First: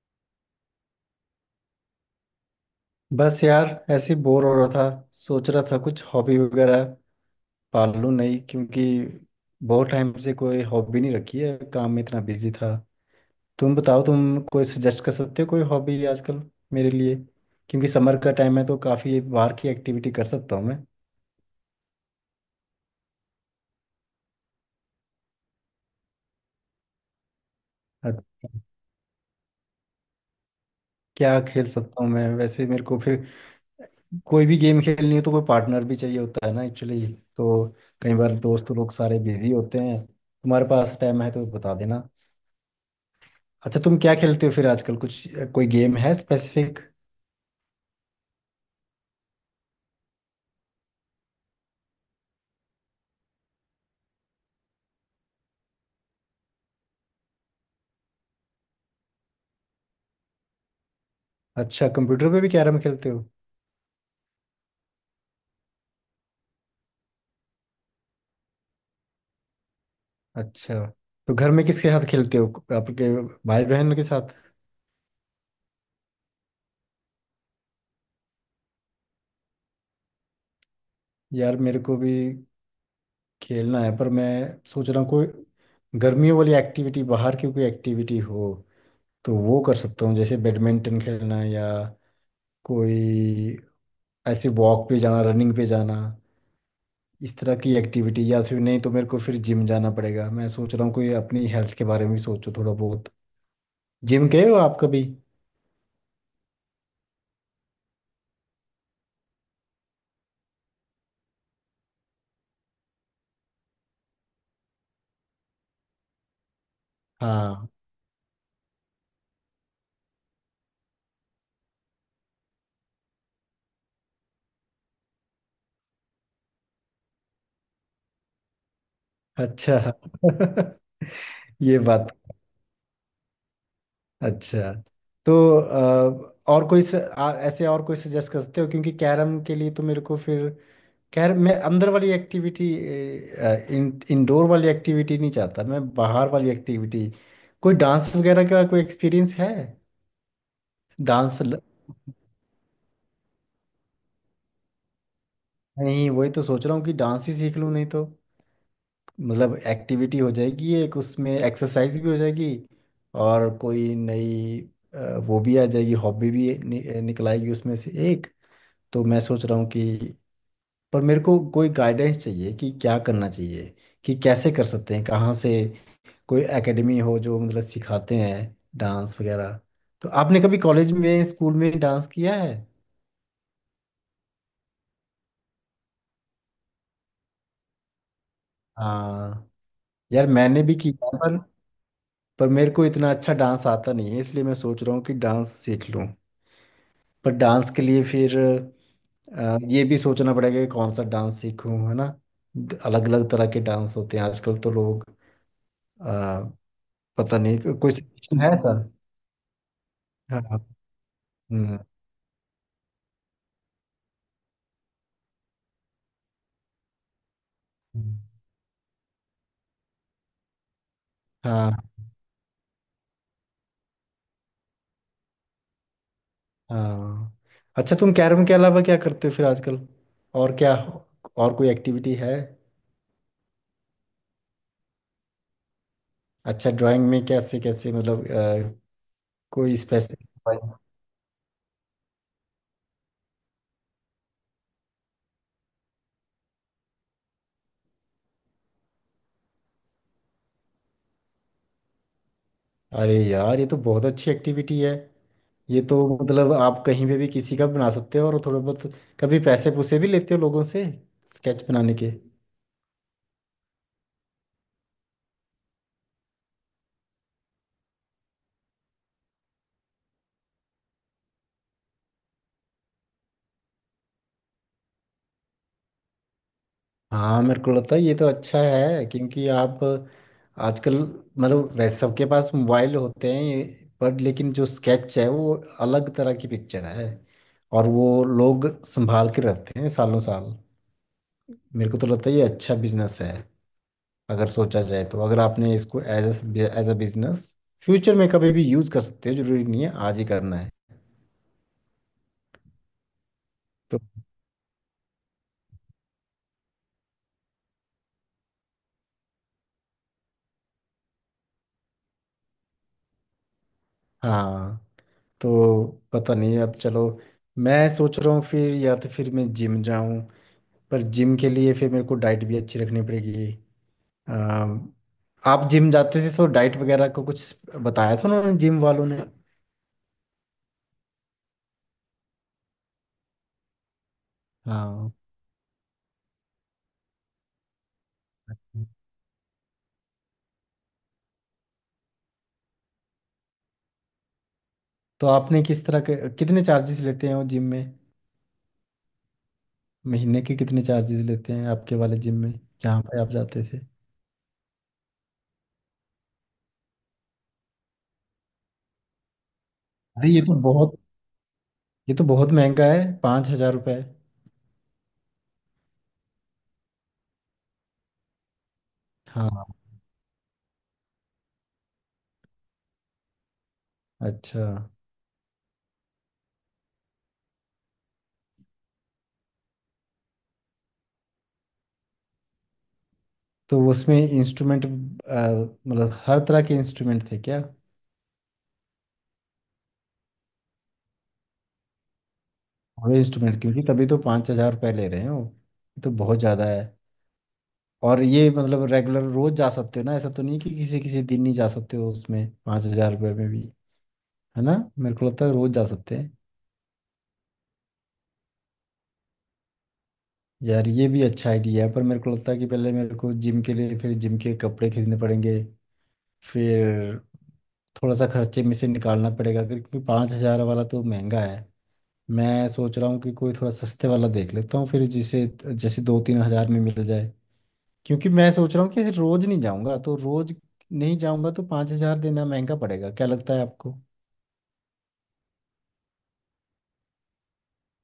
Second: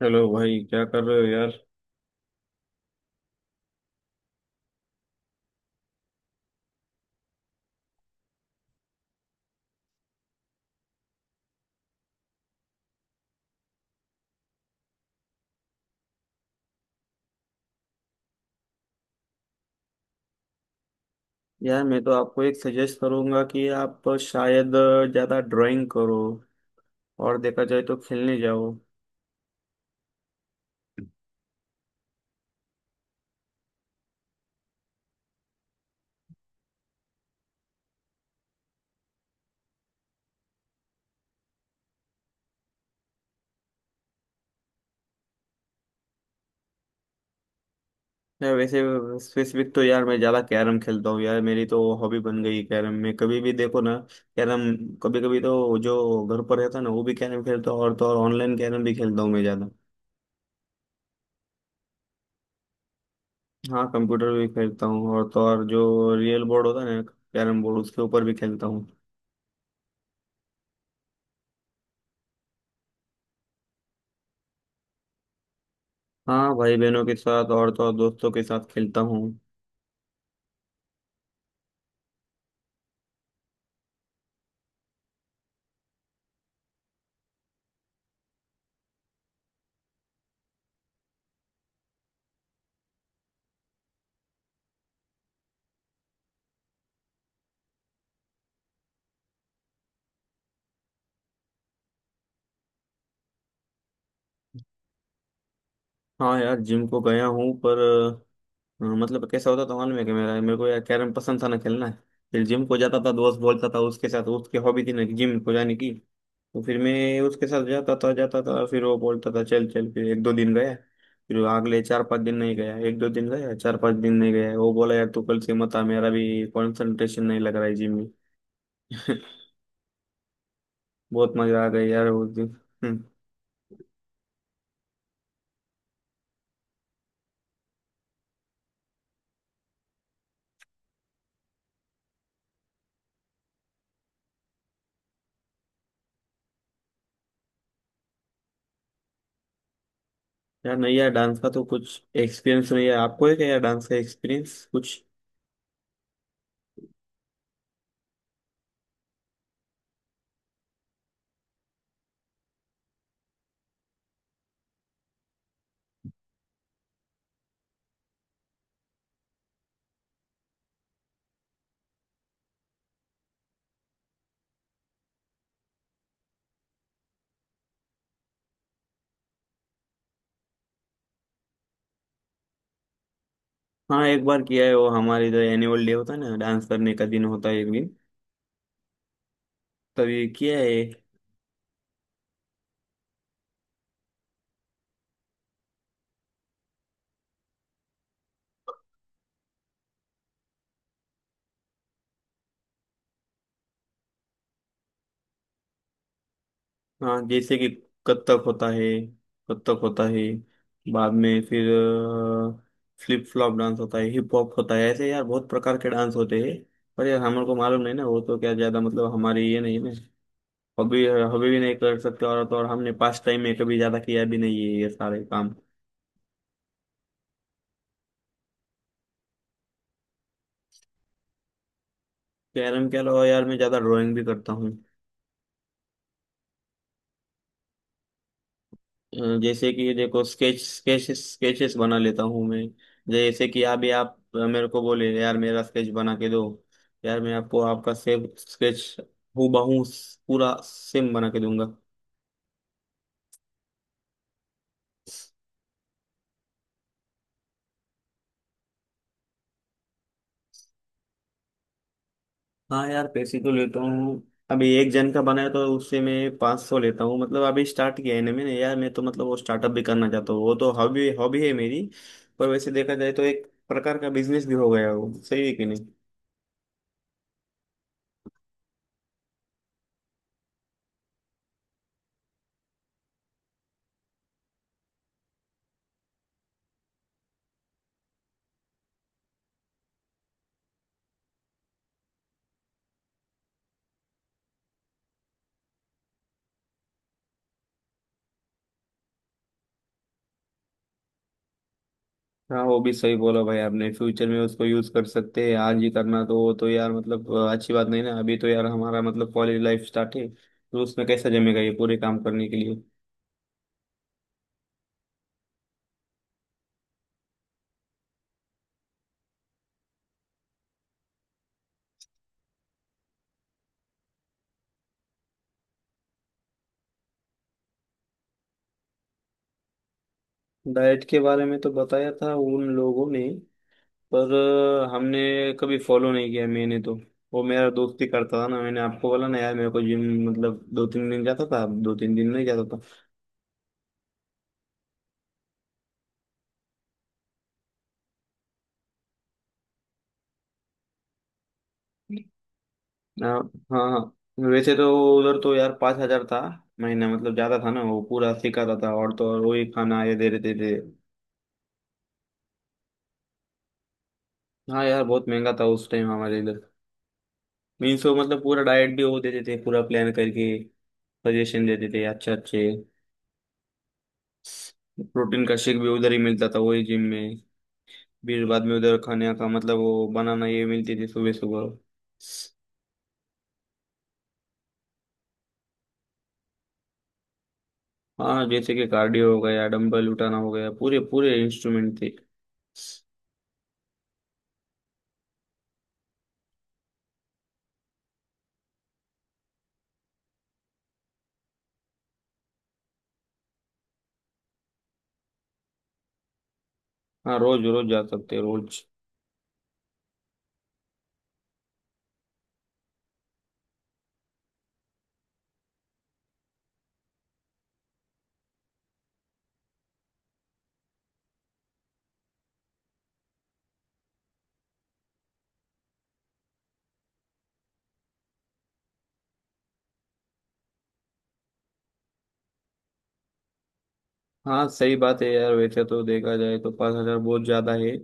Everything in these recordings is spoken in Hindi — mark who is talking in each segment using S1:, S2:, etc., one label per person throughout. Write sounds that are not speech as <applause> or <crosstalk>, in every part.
S1: चलो भाई, क्या कर रहे हो यार।
S2: बस यार ऐसे ही बोर हो रहा था। सोच रहा था कुछ हॉबी वगैरह पाल लूं, नहीं क्योंकि बहुत टाइम से कोई हॉबी नहीं रखी है, काम में इतना बिजी था। तुम बताओ, तुम कोई सजेस्ट कर सकते हो कोई हॉबी आजकल मेरे लिए, क्योंकि समर का टाइम है तो काफ़ी बाहर की एक्टिविटी कर सकता हूँ मैं।
S1: यार, मैं तो आपको एक सजेस्ट करूंगा कि आप शायद ज़्यादा ड्राइंग करो और देखा जाए तो खेलने
S2: अच्छा।
S1: जाओ।
S2: क्या खेल सकता हूँ मैं वैसे? मेरे को फिर कोई भी गेम खेलनी हो तो कोई पार्टनर भी चाहिए होता है ना, एक्चुअली। तो कई बार दोस्त लोग सारे बिजी होते हैं, तुम्हारे पास टाइम है तो बता देना। अच्छा, तुम क्या खेलते हो फिर आजकल कुछ? कोई गेम है स्पेसिफिक?
S1: मैं वैसे स्पेसिफिक तो यार मैं ज़्यादा कैरम खेलता हूँ यार, मेरी तो हॉबी बन गई कैरम में, कभी भी देखो ना। कैरम कभी कभी तो जो घर पर रहता है ना, वो भी कैरम खेलता हूँ, और तो और ऑनलाइन कैरम भी खेलता हूँ मैं ज़्यादा।
S2: अच्छा, कंप्यूटर पे भी कैरम खेलते हो?
S1: हाँ, कंप्यूटर भी खेलता हूँ, और तो और जो रियल बोर्ड होता है ना, कैरम बोर्ड, उसके ऊपर भी खेलता हूँ।
S2: अच्छा। तो घर में किसके साथ खेलते हो? आपके भाई बहन के साथ?
S1: हाँ, भाई बहनों के साथ और तो और दोस्तों के साथ खेलता हूँ।
S2: यार मेरे को भी खेलना है, पर मैं सोच रहा हूँ कोई गर्मियों वाली एक्टिविटी, बाहर की कोई एक्टिविटी हो तो वो कर सकता हूँ, जैसे बैडमिंटन खेलना या कोई, ऐसे वॉक पे जाना, रनिंग पे जाना, इस तरह की एक्टिविटी। या फिर नहीं तो मेरे को फिर जिम जाना पड़ेगा। मैं सोच रहा हूँ कोई, अपनी हेल्थ के बारे में भी सोचो थोड़ा बहुत। जिम गए हो आप कभी?
S1: हाँ यार, जिम को गया हूँ, पर मतलब कैसा होता था मालूम है कि मेरा मेरे को यार कैरम पसंद था ना खेलना। फिर जिम को जाता था, दोस्त बोलता था उसके साथ, उसकी हॉबी थी ना जिम को जाने की, तो फिर मैं उसके साथ
S2: हाँ।
S1: जाता था, फिर वो बोलता था चल चल, फिर एक दो दिन गया। फिर वो अगले चार पाँच दिन नहीं गया, एक दो दिन गया, चार पाँच दिन नहीं गया, वो बोला यार तू कल से मत आ, मेरा भी कंसंट्रेशन नहीं लग रहा है जिम में। <laughs>
S2: अच्छा।
S1: बहुत
S2: <laughs>
S1: मजा आ
S2: ये
S1: गया यार
S2: बात।
S1: उस दिन। हम्म।
S2: अच्छा। तो और कोई ऐसे और कोई सजेस्ट करते हो, क्योंकि कैरम के लिए तो मेरे को फिर, कैरम मैं अंदर वाली एक्टिविटी, इंडोर वाली एक्टिविटी नहीं चाहता, मैं बाहर वाली एक्टिविटी। कोई डांस वगैरह का कोई एक्सपीरियंस है?
S1: यार नहीं यार, डांस
S2: डांस
S1: का
S2: ल...
S1: तो कुछ एक्सपीरियंस नहीं है। आपको है क्या यार डांस का एक्सपीरियंस कुछ?
S2: नहीं, वही तो सोच रहा हूँ कि डांस ही सीख लूँ, नहीं तो मतलब एक्टिविटी हो जाएगी एक, उसमें एक्सरसाइज भी हो जाएगी, और कोई नई अ, वो भी आ जाएगी, हॉबी भी निकल आएगी उसमें से एक। तो मैं सोच रहा हूँ कि, पर मेरे को कोई गाइडेंस चाहिए कि क्या करना चाहिए, कि कैसे कर सकते हैं, कहाँ से कोई एकेडमी हो जो मतलब सिखाते हैं डांस वगैरह। तो आपने कभी कॉलेज में, स्कूल में डांस किया है?
S1: हाँ, एक बार किया है। वो हमारे जो एनुअल डे होता है ना, डांस करने का दिन होता है एक दिन,
S2: हाँ।
S1: तभी
S2: यार
S1: किया
S2: मैंने भी
S1: है।
S2: किया, पर मेरे को इतना अच्छा डांस आता नहीं है, इसलिए मैं सोच रहा हूँ कि डांस सीख लूँ। पर डांस के लिए फिर ये भी सोचना पड़ेगा कि कौन सा डांस सीखूं, है ना। अलग अलग तरह के डांस होते हैं आजकल तो लोग अ,
S1: हाँ,
S2: पता
S1: जैसे
S2: नहीं,
S1: कि
S2: कोई
S1: कथक
S2: suggestion है
S1: होता
S2: सर?
S1: है। कथक होता है,
S2: हाँ हाँ।
S1: बाद में फिर
S2: हम्म।
S1: फ्लिप फ्लॉप डांस होता है, हिप हॉप होता है, ऐसे यार बहुत प्रकार के डांस होते हैं। पर यार हमारे को मालूम नहीं ना,
S2: हम्म।
S1: वो तो क्या ज्यादा, मतलब हमारी ये नहीं ना, हॉबी हॉबी भी नहीं
S2: हाँ
S1: कर सकते, और तो और हमने पास टाइम में कभी ज्यादा किया भी नहीं है ये सारे काम।
S2: हाँ। अच्छा, तुम कैरम के अलावा क्या करते हो फिर आजकल? और क्या? और कोई एक्टिविटी है?
S1: कैरम के अलावा यार मैं ज्यादा ड्राइंग भी करता हूँ।
S2: अच्छा, ड्राइंग में कैसे कैसे, मतलब
S1: जैसे
S2: कोई
S1: कि देखो,
S2: स्पेसिफिक?
S1: स्केच स्केच स्केचेस बना लेता हूँ मैं। जैसे कि अभी आप मेरे को बोले यार मेरा स्केच बना के दो, यार मैं आपको आपका सेम स्केच, हूबहू, पूरा सेम बना के दूंगा।
S2: अरे यार, ये तो बहुत अच्छी एक्टिविटी है। ये तो मतलब आप कहीं पे भी किसी का बना सकते हो, और थोड़ा बहुत कभी पैसे पुसे भी लेते हो लोगों से स्केच बनाने के?
S1: हाँ यार, पैसे तो लेता हूँ। अभी एक जन का बनाया तो उससे मैं 500 लेता हूँ। मतलब अभी स्टार्ट किया है ना मैंने यार, मैं तो मतलब वो स्टार्टअप भी करना चाहता हूँ, वो तो हॉबी हॉबी है मेरी। पर वैसे देखा जाए तो एक प्रकार का बिजनेस भी हो गया है। वो सही है कि नहीं?
S2: हाँ, मेरे को लगता है ये तो अच्छा है, क्योंकि आप आजकल, मतलब वैसे सबके पास मोबाइल होते हैं, पर लेकिन जो स्केच है वो अलग तरह की पिक्चर है, और वो लोग संभाल के रखते हैं सालों साल। मेरे को तो लगता है ये अच्छा बिजनेस है, अगर सोचा जाए तो। अगर आपने इसको as a, as a business future में कभी भी यूज कर सकते हो, जरूरी नहीं है आज ही करना है।
S1: हाँ, वो भी सही बोला भाई आपने,
S2: तो
S1: फ्यूचर में उसको यूज कर सकते हैं, आज ही करना तो वो तो यार मतलब अच्छी बात नहीं ना। अभी तो यार हमारा मतलब कॉलेज लाइफ स्टार्ट है, तो उसमें कैसा जमेगा ये पूरे काम करने के लिए।
S2: हाँ। तो पता नहीं, अब चलो, मैं सोच रहा हूँ फिर या तो फिर मैं जिम जाऊँ। पर जिम के लिए फिर मेरे को डाइट भी अच्छी रखनी पड़ेगी। अम, आप जिम जाते थे तो डाइट वगैरह को कुछ बताया था उन्होंने, जिम वालों ने?
S1: डाइट के बारे में तो बताया था उन लोगों ने, पर
S2: हाँ।
S1: हमने कभी फॉलो नहीं किया मैंने तो। वो मेरा दोस्त ही करता था ना, मैंने आपको बोला ना यार, मेरे को जिम मतलब दो तीन दिन जाता था, दो तीन दिन नहीं जाता था।
S2: तो आपने किस तरह के, कितने चार्जेस लेते हैं वो जिम में? महीने के कितने चार्जेस लेते हैं आपके वाले जिम में, जहाँ पे आप
S1: हाँ।
S2: जाते थे?
S1: हाँ हाँ। वैसे तो उधर तो यार 5,000 था महीना, मतलब ज्यादा था ना, वो पूरा सिखाता था और तो और वही खाना ये
S2: अरे
S1: दे
S2: ये
S1: देते
S2: तो
S1: थे।
S2: बहुत, ये तो बहुत महंगा है, 5,000 रुपये।
S1: हाँ यार, बहुत महंगा था उस टाइम हमारे इधर। मीन्स वो मतलब पूरा डाइट भी वो देते थे, पूरा
S2: हाँ,
S1: प्लान करके सजेशन देते थे अच्छे अच्छे।
S2: अच्छा।
S1: प्रोटीन का शेक भी उधर ही मिलता था वही जिम में। फिर बाद में उधर खाने का मतलब वो बनाना ये मिलती थी सुबह सुबह।
S2: तो उसमें इंस्ट्रूमेंट, मतलब हर तरह के इंस्ट्रूमेंट थे क्या?
S1: हाँ, जैसे कि कार्डियो हो गया, डंबल उठाना हो गया, पूरे पूरे इंस्ट्रूमेंट थे।
S2: पूरे इंस्ट्रूमेंट, क्योंकि तभी तो 5,000 रुपये ले रहे हैं वो। ये तो बहुत ज़्यादा है। और ये मतलब रेगुलर रोज जा सकते हो ना, ऐसा तो नहीं कि किसी किसी दिन नहीं जा सकते हो उसमें, 5,000 रुपये में भी? है ना? मेरे को लगता है रोज जा सकते हैं।
S1: हाँ, रोज रोज जा सकते, रोज।
S2: यार ये भी अच्छा आइडिया है, पर मेरे को लगता है कि पहले मेरे को जिम के लिए फिर जिम के कपड़े खरीदने पड़ेंगे, फिर थोड़ा सा खर्चे में से निकालना पड़ेगा, क्योंकि 5,000 वाला तो महंगा है। मैं सोच रहा हूँ कि कोई थोड़ा सस्ते वाला देख लेता हूँ फिर, जिसे, जैसे 2-3 हजार में मिल जाए, क्योंकि मैं सोच रहा हूँ कि रोज नहीं जाऊँगा तो, रोज नहीं जाऊँगा तो 5,000 देना महंगा पड़ेगा। क्या लगता है आपको?
S1: हाँ सही बात है यार, वैसे तो देखा जाए तो 5,000 बहुत ज्यादा है।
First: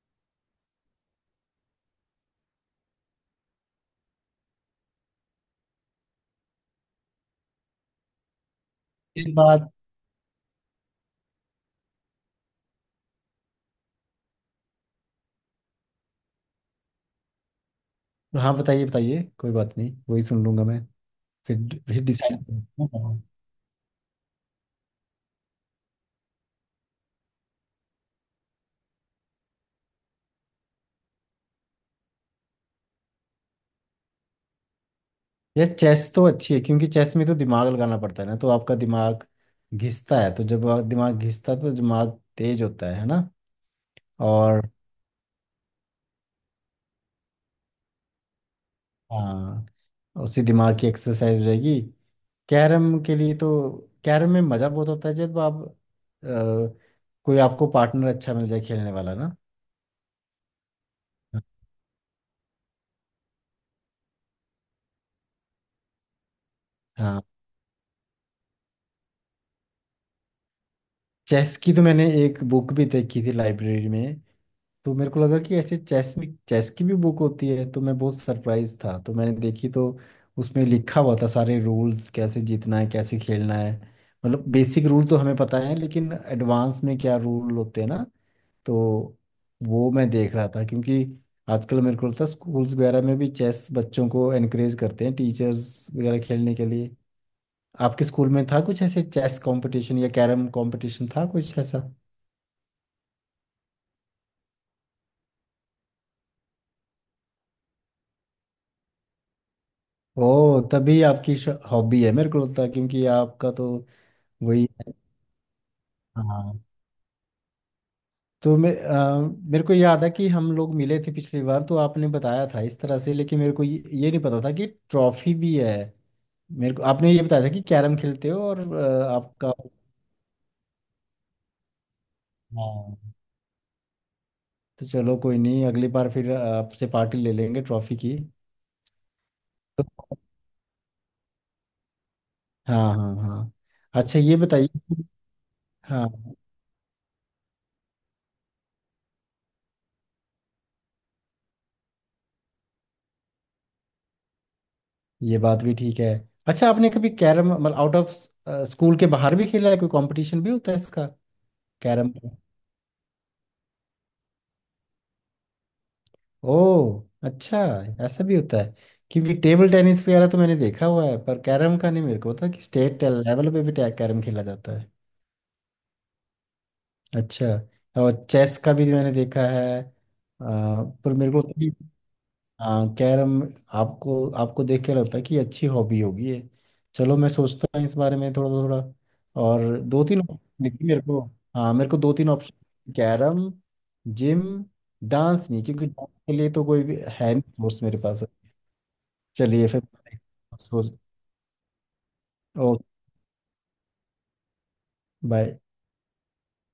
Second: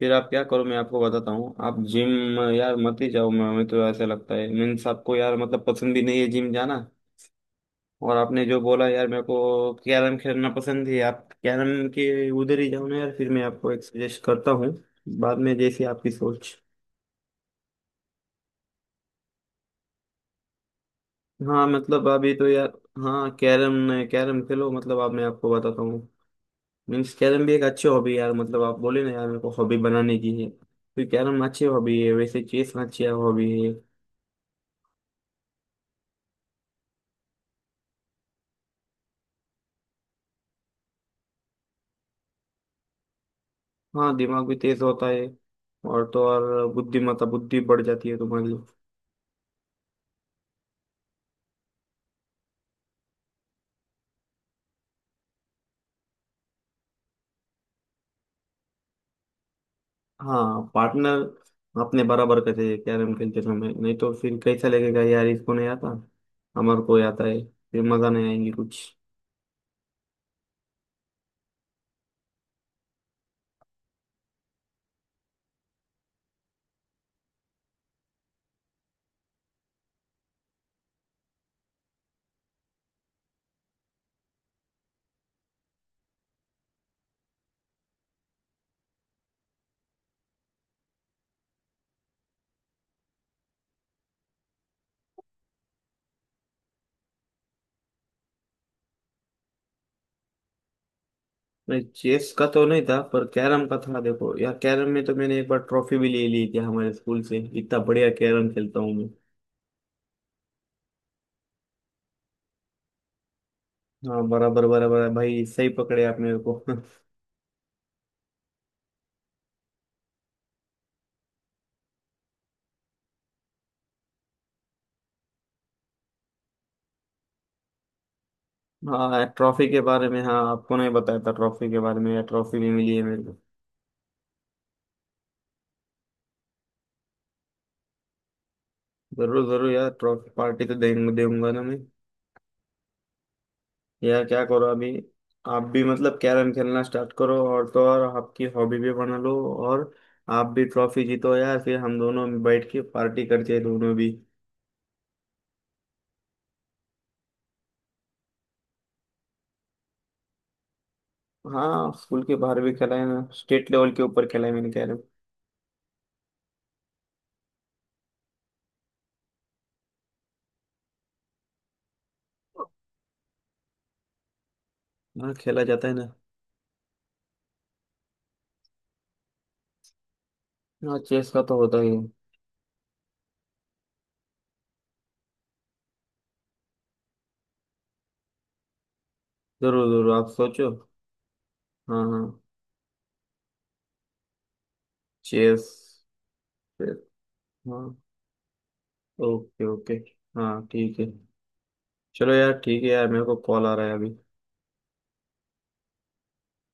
S1: फिर आप क्या करो, मैं आपको बताता हूँ, आप जिम यार मत ही जाओ। मैं, हमें तो ऐसा लगता है, मीन्स आपको यार मतलब पसंद भी नहीं है जिम जाना। और आपने जो बोला यार मेरे
S2: इस बात।
S1: को कैरम खेलना पसंद है, आप कैरम के उधर ही जाओ ना यार, फिर मैं आपको एक सजेस्ट करता हूँ। बाद में जैसी आपकी सोच।
S2: हाँ, बताइए बताइए, कोई बात नहीं, वही सुन लूंगा मैं फिर।
S1: हाँ
S2: फिर
S1: मतलब अभी
S2: डिसाइड।
S1: तो यार, हाँ, कैरम कैरम खेलो, मतलब अब मैं आपको बताता हूँ। मीन्स कैरम भी एक अच्छी हॉबी है यार, मतलब आप बोले ना यार मेरे को हॉबी बनाने की है, तो कैरम अच्छी हॉबी है, वैसे चेस अच्छी हॉबी है।
S2: यार चेस तो अच्छी है, क्योंकि चेस में तो दिमाग लगाना पड़ता है ना, तो आपका दिमाग घिसता है, तो जब दिमाग घिसता है तो दिमाग तेज होता है ना।
S1: हाँ, दिमाग भी
S2: और,
S1: तेज होता है, और तो और बुद्धि बढ़ जाती है तुम्हारी।
S2: हाँ, उसी दिमाग की एक्सरसाइज हो जाएगी। कैरम के लिए तो, कैरम में मज़ा बहुत होता है जब आप कोई आपको पार्टनर अच्छा मिल जाए खेलने वाला ना।
S1: हाँ, पार्टनर अपने बराबर का चाहिए कैरम खेलते समय, नहीं तो फिर कैसा लगेगा यार, इसको नहीं आता, हमारे को
S2: हाँ।
S1: आता है, फिर मजा नहीं आएंगी कुछ।
S2: चेस की तो मैंने एक बुक भी देखी थी लाइब्रेरी में। तो मेरे को लगा कि ऐसे चेस में, चेस की भी बुक होती है, तो मैं बहुत सरप्राइज था, तो मैंने देखी, तो उसमें लिखा हुआ था सारे रूल्स, कैसे जीतना है, कैसे खेलना है। मतलब बेसिक रूल तो हमें पता है, लेकिन एडवांस में क्या रूल होते हैं ना। तो वो मैं देख रहा था, क्योंकि आजकल मेरे को लगता है स्कूल्स वगैरह में भी चेस बच्चों को एनकरेज करते हैं, टीचर्स वगैरह खेलने के लिए। आपके स्कूल में था कुछ ऐसे, चेस कंपटीशन या कैरम कंपटीशन था कुछ ऐसा?
S1: नहीं, चेस का तो नहीं था पर कैरम का था। देखो यार, कैरम में तो मैंने एक बार ट्रॉफी भी ले ली थी हमारे स्कूल से, इतना बढ़िया कैरम खेलता हूँ।
S2: ओ, तभी आपकी हॉबी है, मेरे को लगता है, क्योंकि आपका तो
S1: हाँ बराबर
S2: वही है।
S1: बराबर है भाई, सही पकड़े आप मेरे को।
S2: हाँ।
S1: <laughs>
S2: तो मैं मेरे को याद है कि हम लोग मिले थे पिछली बार, तो आपने बताया था इस तरह से, लेकिन मेरे को ये नहीं पता था कि ट्रॉफी भी है। मेरे को आपने ये बताया था कि कैरम खेलते हो, और
S1: हाँ
S2: आपका।
S1: ट्रॉफी के बारे में, हाँ आपको नहीं बताया था ट्रॉफी के बारे में या? ट्रॉफी भी मिली
S2: हाँ।
S1: है मेरे को।
S2: तो चलो कोई नहीं, अगली बार फिर आपसे पार्टी ले लेंगे ट्रॉफी की तो-
S1: जरूर जरूर यार, ट्रॉफी पार्टी तो देंगे दूंगा ना मैं।
S2: हाँ हाँ हाँ। अच्छा
S1: यार
S2: ये
S1: क्या करो
S2: बताइए।
S1: अभी, आप भी
S2: हाँ,
S1: मतलब कैरम खेलना स्टार्ट करो, और तो और आपकी हॉबी भी बना लो, और आप भी ट्रॉफी जीतो यार, फिर हम दोनों बैठ के पार्टी करते हैं दोनों भी।
S2: ये बात भी ठीक है। अच्छा, आपने कभी कैरम मतलब आउट ऑफ, स्कूल के बाहर भी खेला है? कोई कंपटीशन भी होता है इसका?
S1: हाँ,
S2: कैरम
S1: स्कूल के
S2: का?
S1: बाहर भी खेला है ना, स्टेट लेवल के ऊपर खेला है मैंने कैरम।
S2: ओ, अच्छा। ऐसा भी होता है, क्योंकि टेबल टेनिस वगैरह तो मैंने देखा हुआ है, पर कैरम का नहीं मेरे को पता कि स्टेट लेवल पे भी कैरम खेला जाता है।
S1: हाँ, खेला जाता है ना।
S2: अच्छा। और चेस का भी मैंने देखा है
S1: हाँ,
S2: पर
S1: चेस
S2: मेरे
S1: का
S2: को
S1: तो होता
S2: तो,
S1: ही है।
S2: हाँ कैरम। आपको, आपको देख के लगता है कि अच्छी हॉबी होगी ये। चलो मैं सोचता हूँ इस बारे में थोड़ा थोड़ा। और
S1: जरूर
S2: दो
S1: जरूर,
S2: तीन
S1: आप सोचो।
S2: देखिए मेरे को, हाँ, मेरे को
S1: हाँ
S2: दो
S1: हाँ,
S2: तीन ऑप्शन: कैरम, जिम, डांस नहीं
S1: चेस।
S2: क्योंकि डांस के लिए तो कोई भी है नहीं कोर्स
S1: हाँ,
S2: मेरे पास।
S1: ओके
S2: चलिए फिर।
S1: ओके। हाँ
S2: सोच।
S1: ठीक है। चलो यार
S2: ओ,
S1: ठीक है यार, मेरे को कॉल आ रहा है अभी।
S2: बाय।